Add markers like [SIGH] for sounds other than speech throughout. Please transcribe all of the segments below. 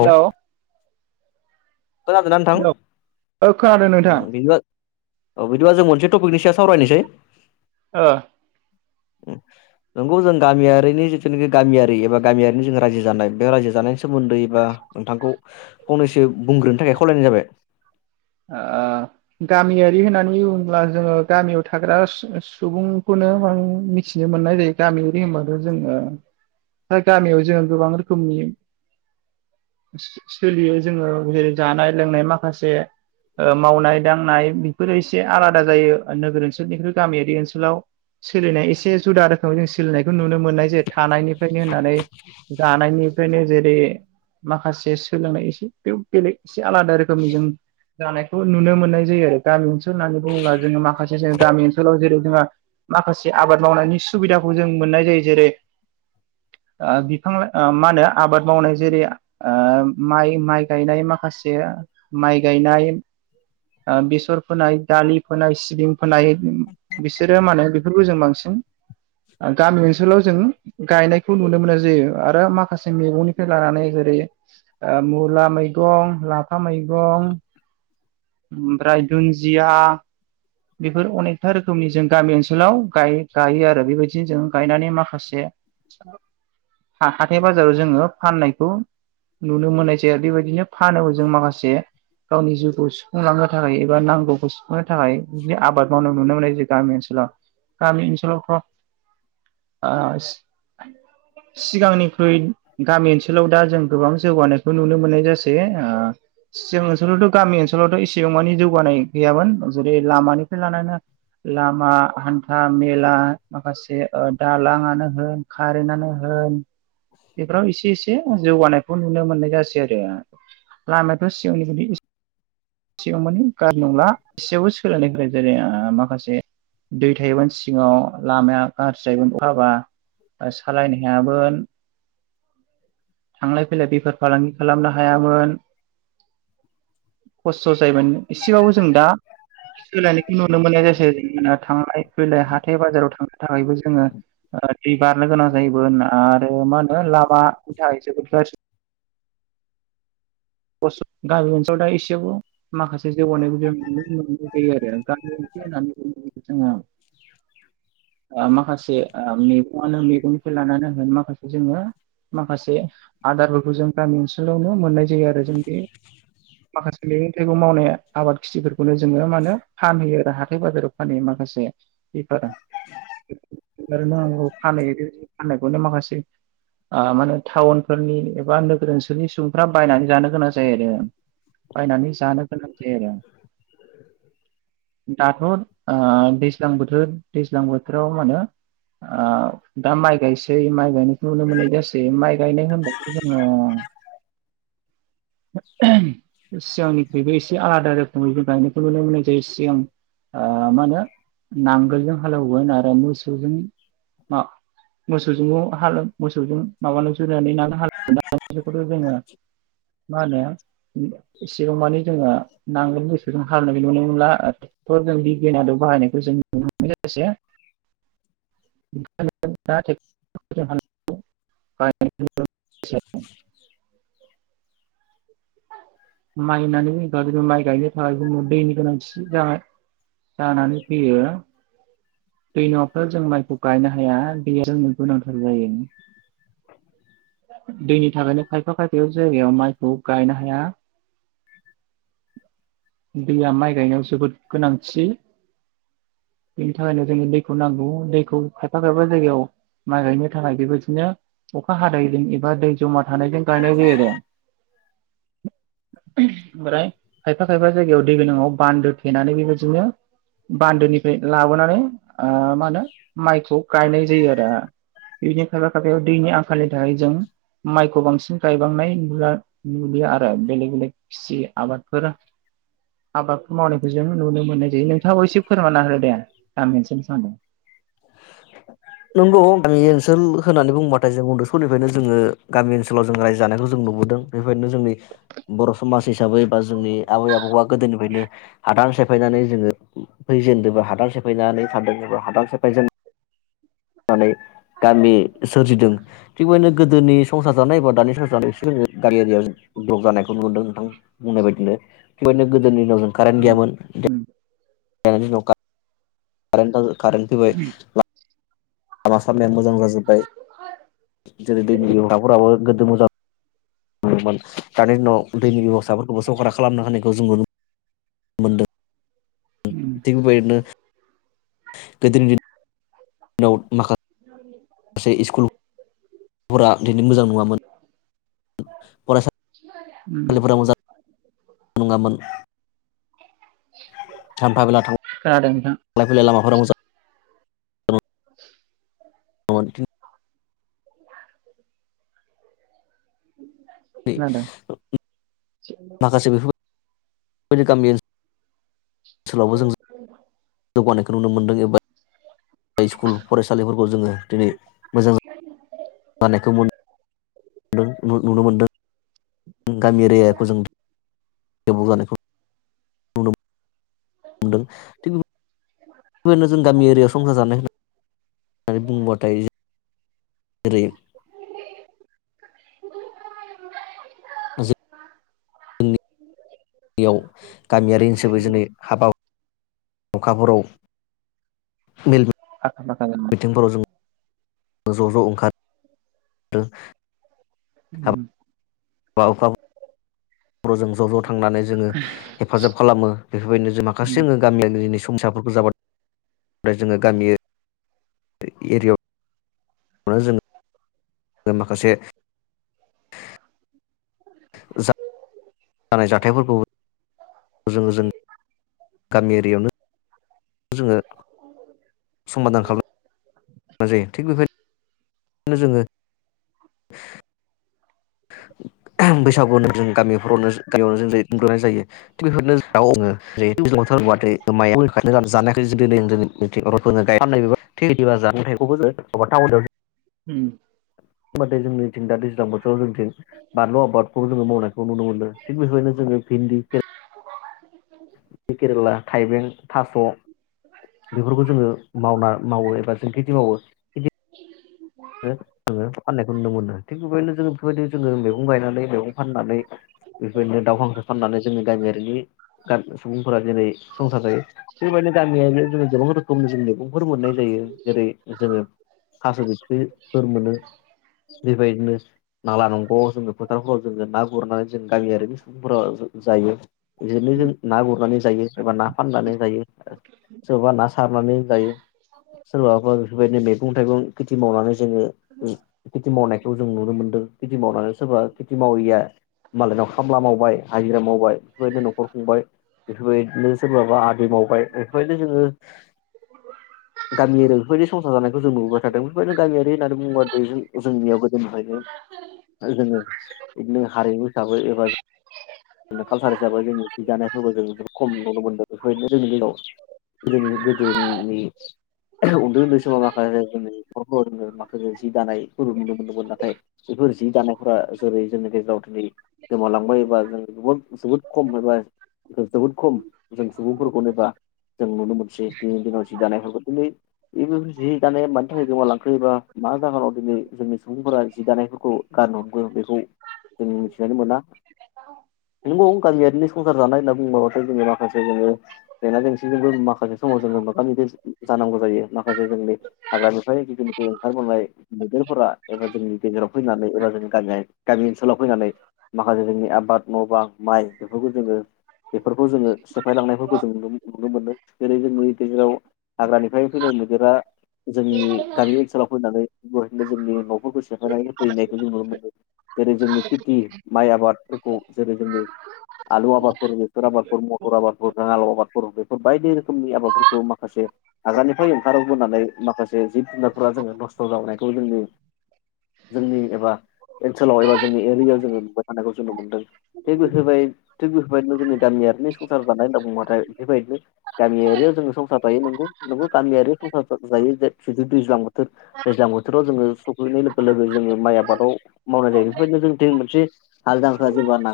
Hello खोनादों ना नोंथां? औ खोनादों नोंथां उम बिदिबा औ बिदिब्ला जों मोनसे टपिकनि सायाव सावरायनोसै। ओ नोंगौ जों गामियारिनि जिथुनाखि गामियारि एबा गामियारिनि जों रायजो जानाय बे रायजो जानायनि सोमोन्दै एबा नोंथांखौ फंनैसो बुंग्रोनो थाखाय खावलायनाय जाबाय। ओ गामियारि होननानै बुङोब्ला जोङो गामियाव थाग्रा सुबुंखौनो आ मिथिनो मोननाय जायो। गामियारि होनबाथ' जोङो दा गामियाव जोङो गोबां रोखोमनि सोलियो जोङो जेरै- जानाय लोंनाय माखासे ओ मावनाय-दांनाय बेफोरो एसे आलादा जायो ओ नोगोर ओनसोलनिख्रुइ गामियारि ओनसोलाव सोलिनाय एसे जुदा रोखोम जों सोलिनायखौ नुनो मोननाय जेरै- थानायनिफ्रायनो होननानै जानायनिफ्रायनो जेरै माखासे सोलोंनाय एसे बेलेग एसे आलादा रोखोमनि जों जानायखौ नुनो मोननाय जायो आरो। गामि ओनसोल होननानै बुङोब्ला जोङो माखासे जों गामि ओनसोलाव जेरै जोंहा माखासे आबाद मावनायनि सुबिदाखौ जों मोननाय जायो। जेरै- ओ बिफां-लाइ मा होनो आबाद मावनाय जेरै- माइ-माइ गायनाय माखासे माइ गायनाय ओ बेसर फोनाय, दालि फोनाय, सिबिं फोनाय बिसोरो मा होनो बेफोरखौ जों बांसिन गामि ओनसोलाव जों गायनायखौ नुनो मोनो जायो। आरो माखासे मैगंनिफ्राय लानानै जेरै-मुला मैगं, लाफा मैगं ओमफ्राय दुन्जिया बेफोर अनेखथा रोखोमनि जों गामि ओनसोलाव गाय-गायो आरो। बेबायदिनो जों गायनानै माखासे हाथाय-बाजाराव जोङो फाननायखौ नुनो मोननाय जायो। बेबायदिनो फानोबो जों माखासे गावनि जिउखौ सुफुंलांनो थाखाय एबा नांगौखौ सुफुंनो थाखाय। बि आबाद मावनाय नुनो मोननाय गामि ओनसोलाव, गामि ओनसोलावथ' ओ सि- सिगांनिख्रुइ गामि ओनसोलाव दा जों गोबां जौगानायखौ नुनो मोननाय जा सौ ओ जों ओनसोलावथ' गामि ओनसोलावथ' एसेबां मानि जौगानाय गैयामोन। अ बे लामानिफ्राय लानानैानानै लामा हान्था मेला माखासे ओ दालाङानो होन खारेन्टानो होन बेफोराव एसे एसे एसे जौगानायखौ नुनो मोननाय जासै आरो लामायाथ' सिगांनिबायदि एसे सिगां मानि गाज्रि नंला एसेयावबो सोलायनाय जेरै माखासे दै थायोमोन सिगाव लामाया गाज्रि जायोन अखा हाबा सालायनो हायाबोन थांलाय फैलाय बेफार फालांगि खालामनो हायामोन खस्थ' जायोमोन एसेबाबो जों दा सोलायनायखौ नुनो मोननाय जसै थांलाय फैलाय हाथाय बाजाराव थांनो थाखायबो जोङो दै बारनो गोनां जायोमोन आरो मा होनो लामा बेनि थाखाय जोबोद गार्जि उसुख गामि ओनसोलाव दा एसेयावबो माखासे जौगानायखौ जों नुनो मोननाय जायो आरो गामि ओनसोल होननानै बु्ला जोङो माखासे मैगनो मेगंनिफ्राय लानानै होन माखासे जोङो माखासे आदारफोरखौ जों गामि ओनसोलावनो मोननाय जायो आरो जों बे माखासे मैगं- थाइगं मावनाय आबाद खेथिफोरखौनो जोङो माहोनो फानहैयो आरो हाथाय बाजाराव फानयो माखासे बेफारा फखौनो माखासे टाउन फोरनि एबा नोगोर ओनसोलनि सुबुंफ्रा बायनानै जानो गोनां जायो आरो बायनानै जानो गोनां जायो आरो दाथ' ओ दैज्लां बोथोर दैज्लां बोथोराव मा होनो ओ दा माइ गायसै माइ गायनायखौ नुनो मोननाय जासै माइ गायनाय होनबथ' जोङो [UNINTELLIGIBLE] सिगांनिफ्रायइबो एसे आलादा रोखोमै गायनायखौ नुनो मोननाय जायो सिगां आ नांगोलजों हालेवो आरो मोसौजों मोसौजों हाल मोसौजों माबान जुरिनानै न हालवोनखौथ' जोङो मा होनो एसेबां माने जोङो नांगोल मीसौजों हालैनायखौ नुनो मोनला ट्रेक्टर जों बिगनाद बाहायनायखौ जों नुनोनाय [UNINTELLIGIBLE] माइ होननानै जोनो माइ गायनो थाखाय जोंनो दैनि गोनांथि जानाय जानानै फैयो। दै नंयाब्ला जों माइखौ गायनो हाया दैया जोंनो गोनांथार जायो। दैनि थाखायनो खायफा खायफा सोब जायगायाव माइखौ गायनो हा हाया [INAUDIBLE] दैया माइ गायनायाव जोबोद गोनांथि बेनि थाखायनो जोंनो दैखौ नांगौ दैखौ खायफा खायफा जायगायाव माइ गायनो थाखाय बेबायिदनो अखा हादाय [INAUDIBLE] जमा थानायजों गायनाय जायो आरो [INAUDIBLE] ओमफ्राय खायफा खायफा जायगायाव दै गोनां बान्दो थेनानै बेबायदिनो बान्दोनिफ्राय लाबोनानै मा होनो माइखौ गायनाय जायो आरो बिदि खायफा खायफायाव दैनि आंखालनि नाथाय जों माइखौ बांसिन गायबांनाय होनब्ला नुुलियो आरो बेलेग बेलेग खिसि आबादफोर आबाद मावनायखौजों नुनो मोननाय जायो नोंथाङाबो एसे फोरमानना हो दे गामसो सानदों नोंगौ सोल होन बुंबाथाय जों उन्दु समनिफ्रायनो जों गामि ओनसोलाव जोंया जानायखौ जों नुबोदों बेबायदिनो जोंनि बर' समाज हिसाबै बा जों जोंनि आबै -आबौआ गोदोनिफ्रायनो हादान सिफायनानै जोङो फैजेनदोंबो हादान सेफायनानै थान्दो एबा हादान सेफायजेन। नानै गामि सोरजिदों थिगबायदिनो गोदोनि संसार जानाय एबा दानि संसार जानाय एस जोङो गामियारियाव दग जानायखौ नुदों नोंथां बुंनाय बायदिनो थिगदिनो गोद गोदोनि दिनाव जों कारेन्ट गैयामोन। उम कारेन्टनि उनाव [UNINTELLIGIBLE] कारेन्ट कारेन्ट फैबाय। लामा आसामनाया मोजां जाजो ओमफाय जेरै दैनि [UNINTELLIGIBLE] [UNINTELLIGIBLE] मोनदोंमोन दानि दिनाव दैनि बेब'स्थाफोरखौबो सरकारा खालामनो होनानायखौ जोङो नुनो मोनदों। उम [UNINTELLIGIBLE] गोदोनि दिन-दिनाव। माखासे माखासे स्कुलफोरा बिदिनो मोजां नङामोन। उम फरायसालिफोरा मोजां नङामोन। थामफा बेला थां खोनादों नोंथां थांल फैलाय लामाफोराव। [UNINTELLIGIBLE] बे खोनादों माखासे बेफोर। गामि ओनसो ओनसोलावबो जों। जौगानायखौ नुनो मोन्दों एबा। स्कुल फरायसालिफोरखौ जोङो दिनै मोजां जा नायखौ मो न नु नुनो मोनदों। जों गामिरियाखौ जों। गोबाव जानायखौ नुनो मोनदों थिग बेब बोनो जों गामि एरियायाव संसार जानाय होननै होननानै बुंबा। दायो एरै। जों नि याव गामियारि हिनसाबै जोंनि हाबा हुखाफोराव। मेल आखा फाखा [UNINTELLIGIBLE] मिथिंफोराव जों ज' ज' ओंखारदों। उम। बाफ्राव। बर' जों ज' ज' थांनानै जोङो हेफाजाब खालामो बेफोरबायदिनो जों उम माखासे जोङो गामियारि संसाफोरखौ जाब जोङो गामि। एरियाव। जों माखासे। जानाय जाथायफोरखौ जों जों गामि एरियायावनो जोङो समादान खालामनाय जायो थिग बेबायनो बेनो जोङो बैसागुनो जों गामिफोरावनो गामियावनो जों उन्दुनाय जायो थि बेफोरनो दाव आङो थार म [INAUDIBLE] जानाय जुदि [UNINTELLIGIBLE] नो गायनाय थैदिबा जथाइखौबो [UNINTELLIGIBLE] उम माथे जोंनिथिं दा दैज्लां ज जोंथिं बानलु आबादखौ जोङो मावनायखौ नुनो मोनो थिग बेबायनो जोङो भिन्दिी खेरला थाइबें थास' बेफोरखौ जोङो मावना मावो एबा जों खेथि मावो जोङो फाननायखौ नुनो मोनो थिग बेबायदिनो जोङो बेफोरबायदिनो जोङो मैगं गायनानै मैगं फाननानै बेबायदिनो दाव हांखो फाननानै जोंनि गामियारिनि सुबुंफोरा दिनै संसार जायो बेबाजदि गामियारि जोङ गोबां रोखोमनि जों मैगंफोर मोननाय जायो जेरै जोङो थास' बेफोर मोनो बेबायदिनो नाला नंग'आव जोङो फोथारफोराव जोङो ना गुरनानै जों गामियारिनि सुबुंफोरा जायो बिदिनो जों उम ना गुरनानै जायो सोरबा ना फाननानै जायो सोरबा ना सारनानै जायो सोरबाबा बेफोरबायदि मैगं थाइगं मावनानै जोङो खेथि मावनायखौ जों नुनो मोन्दों खेथि मावनानै सोरबा काति मावैया मालायनाव खामला मावबाय हाजिरा मावबाय बेफोरबायदिनो न'खर खुंबाय बेफोरबायदिनो सोरबाबा आदि मावबाय बेफोरबायदिनो जोङो गामियारि बेफोरबायदि संसार जानायखौ जों नुुबाय थादों। बेनो गामियारि होननानै बुङोबा जोंनियाव गोदोनिफ्रायनो जों इदिनो हारिमु हिसाबै एबा ज कालसार हिसाबै जोंनि जि दानायफोरबो जों खम नुनो मोनदों बेफोरदिनो जोंनि दिनाव जोंनि गोदोनि उन्दै उन्दै समाव माखासे जोंनि नरफोर जोङो माखासे जि दानायफोर नुनो मोनदोंमोन नाथाय बेफोर जि दानायफोरा जेरै जोंनि गेजेराव दिनै गोमालांबाय एबा जों [INAUDIBLE] जोबोद जोबोद खम एबा जोबोद खम जों सुबुंफोरखौनो दा जों नुनो मोनसै दिनैनि दिनाव जि दानायफोरखौ दिनै उइभिं उइभिं जि दानाया मानि थाखाय गोमालांखो एबा मा जाहोनाव दिनै जोंनि सुबुंफोरा जि दानायफोरखौ गारनो हमखो बेखौ जों मिथिनानै मोना नंगौ गामियारि संसार जानाय होनना बुंबाब्लाथाय जोंनि माखासे जोङो जेंना जेंसिजोंबो माखासे समाव जोङो मोगा मोगि जानांगौ जायो माखासे जोंनि हाग्राानिफ्रायानि जिथुनेखि ओंखारबोननाय मैदेरफोरा एबा जोंनि गेजेराव फैनानै एबा जोंनि गामि गामि ओनसोलाव फैनानै माखासे जोंनि आबाद न' बां माइ बेफोरखौ जोङो बेफोरखौ जोङो सेफायलांनायफोरखौ जों नुनो नुनो मोनो। जेरै जोंनि गेजेराव हाग्रानिफ्राय फैनाय मैदेरा जोंनि गामि ओनसोलाव फैनानै बेनो जोंनि न'फोरखौ सेफायनानै हैनायखौ जों नुनो मोनो जेरै जोंनि खेथि माइ आबादफोरखौ [INAUDIBLE] जेरै जोंनि आलु आबादफोर, बेसर आबादफोर, मटर आबादफोरजों आलु आबादफोर बेफोर बायदि रोखोमनि आबादफोरखौ माखासे हाग्रानिफ्राय ओंखारबोनानै माखासे जिब-जुनारफोरा जों नस्थ ' जाबोनायखौ जों जोंनि एबा ओनसोलाव एरियायाव जों नुबाय थानायखौ जों मोन्दों थिग बेफोरबाय थिग बेफोरबायदिनो जोंनि गामियारिनि संसार जानाय होन बुंबाथाय बेफोरबायदिनो गामियारियाव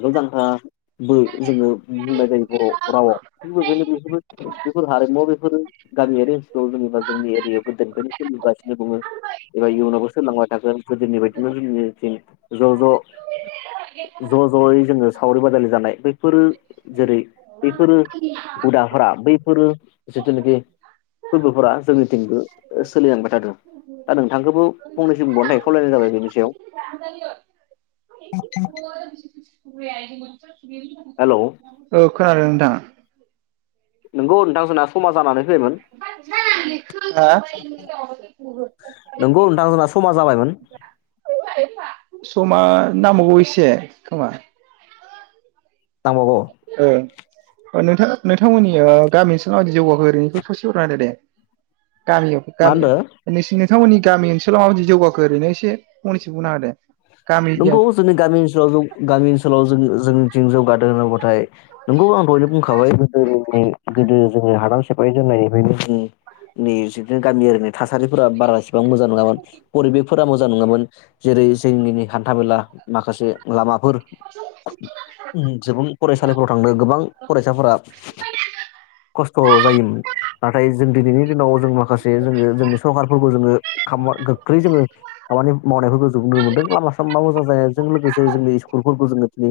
मोदांखाबो जोङो बुंनाय जायो बर' रावाव थिग बेखनो बेफोरो बेफोर हारिमुवाव बेफोरो गामियारि ओनसोलाव जबा जोंनि एरियायाव गोदोनिफ्रायनो नुगासिनो बुङो [INAUDIBLE] एबा इयुनावबो सोललांबाय थागोन गोदोनि बायदिमोन ज ज' ज' ज' ज'यै जोङो सावरि बादालि जानाय बेफोरो जेरै बेफोरो हुदा हरा बै फोरो जिथुनाखि फोरबोफोरा जोंनिथिंबो सोलिलांबाय थादों दा नोंथांखौबो फंनैसो बिजिरनो थाखाय खावलायनाय जाबाय बेनि सायाव [UNINTELLIGIBLE] [UNINTELLIGIBLE] हेलौ औ खोनादों नोंथां? नोंगौ नोंथां जोंना समा जानानै फैयबायमोन। नोंगौ नोंथां जोंना [UNINTELLIGIBLE] समा जाबायमोन समा नांबावगौ एसे खोमा दांबावगौ ओ नोंथाङा नोंथांमोननि ओ गामिनि ओनसोलाव माबादि जौगाखो एरैनो ससे [UNINTELLIGIBLE] दे गामियाव मा गामि होनदो नोंसिनि नोंथांमोननि गामि ओनसोलाव माबायदि जौगाखो ओरैनो एसे फंनैसो बुंना हो दो नोंगौ जोंनि गामि ओनसोलाव जों गामि ओनसोलाव जों जों जों जौगादों होनोबाथाय नोंगौ आं दहायनो बुं [UNINTELLIGIBLE] गोदो जोंनि हादाम सेब बे दोन्नाय बेनि जोंनि निस बेसोरथ' गामियारिनि थासारिफोरा बारासिन बां मोजां नङामोन परिबेकफोरा मोजां नङामोन। जेरै जोंगिनि हान्था मेला माखासे लामा फोर उम जोबां फरायसालिफोराव थांदों गोबां फरायसाफोरा खस्थ' जायोमोन नाथाय जों दिनैनि दिनाव जों माखासे जोङो जोंनि सरखारफोरखौ जोङो खाम मुवा गोख्रै जोङो आमानि मावनायफोरखौ जों नुनो मोनदों लामलास हाम मावजाजायजों लोगोसे जोंनि स्कुलफोरखौ जोङो दि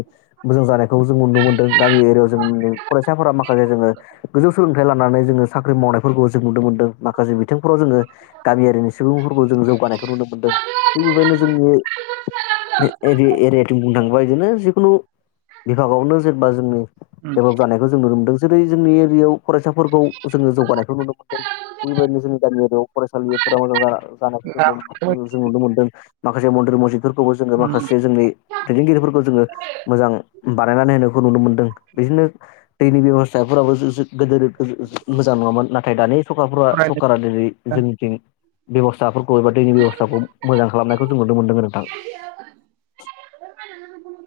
मोजां जानायखौ जों नुनो मोनदों गामि एरियाव जों दि फरायसाफोरा माखासे जोङो गोजौ सोलोंथाइ लानानै जोङो साख्रि मावनायफोरखौ जों नुनो मोनदों माखासे बिथिंफोराव जोङो गामियारिनि सुबुंफोरखौ जों जौगानायखौ नुनो मोन्दों थिग बेबायदिनो जोंनि ए एरि एरियाथिं बुंनांगौ बायदियानो जिखुनु बिभागावनो जेनेबा जोंनि उम देभलप जानायखौ जों नुनो मोनदोंस जेरै जोंनि एरियाव फरायसाफोरखौ जोङो जौगानायखौ नुनो मोन्दों बेबायदिनो जोंनि गामि एरियाव फरायसालिफोरा मोजां जाना जानायफोरखौ औ जों नुनो मोनदों। माखासे मन्दिर मजिद खौबो जोङो माखासे जोंनि दैदेनगिरिफोरखौ जोङो मोजां बानायनानै होनायखौ नुनो मोनदों बिदिनो दैनि बेबस्थाफोराबो जोजो गोदोर जो जो मोजां नङामोन नाथाय दानि सरखारफोरा सरकारा दिनै उम जोंनिथिं बेबस्थाफोरख गबेबा दैनि बेबस्थाखौ मोजां खालामनायखौ जों नुनो मोनदों नोंथां। [UNINTELLIGIBLE]